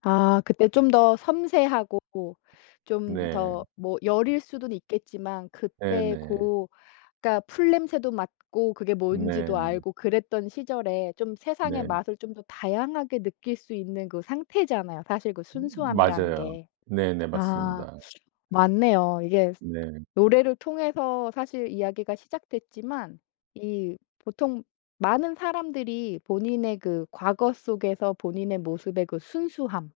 아 그때 좀 더 섬세하고 좀 네. 더 뭐 여릴 수는 있겠지만 그때 네네. 고 그러니까 풀 냄새도 맡고 그게 뭔지도 네. 알고 그랬던 시절에 좀 세상의 네. 맛을 좀 더 다양하게 느낄 수 있는 그 상태잖아요 사실 그 음 순수함이라는 맞아요. 게. 네네 아 맞습니다. 맞네요. 이게 네. 노래를 통해서 사실 이야기가 시작됐지만 이 보통 많은 사람들이 '본인의 그 과거 속에서 본인의 모습의 그 순수함.'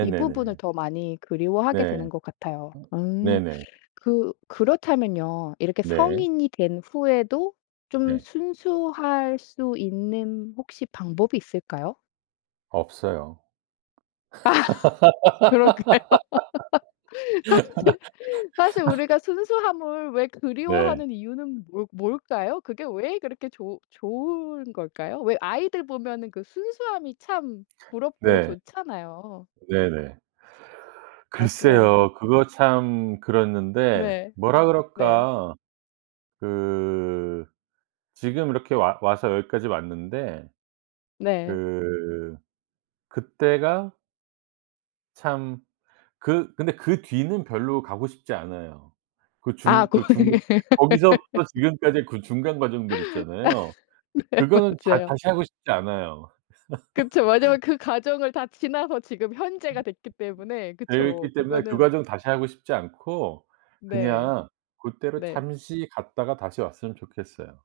이 부분을 더 많이 그리워하게 네. 되는 것 같아요. 어 음. 네네. 그 그렇다면요. 이렇게 네. 성인이 된 후에도 좀 네. 순수할 수 있는 혹시 방법이 있을까요? 없어요. 아 그럴까요? 사실 사실 우리가 순수함을 왜 네. 그리워하는 이유는 뭐 뭘까요? 그게 왜 그렇게 좋 좋은 걸까요? 왜 아이들 보면은 그 순수함이 참 부럽고 네. 좋잖아요. 네네. 약간 글쎄요. 그거 참 그랬는데 네. 뭐라 네. 그럴까. 그 지금 이렇게 와 와서 여기까지 왔는데 네. 그 그때가 참 그 근데 그 뒤는 별로 가고 싶지 않아요. 그 아 중 고 그 중에 예 거기서부터 지금까지 그 중간 아 과정들 있잖아요. 네 그거는 자 맞아요. 다시 하고 싶지 않아요. 그쵸. 왜냐면 그 과정을 다 지나서 지금 현재가 됐기 때문에. 그쵸. 되어있기 때문에 그 그거는 과정 다시 하고 싶지 않고 네. 그냥 고때로 네. 잠시 갔다가 다시 왔으면 좋겠어요.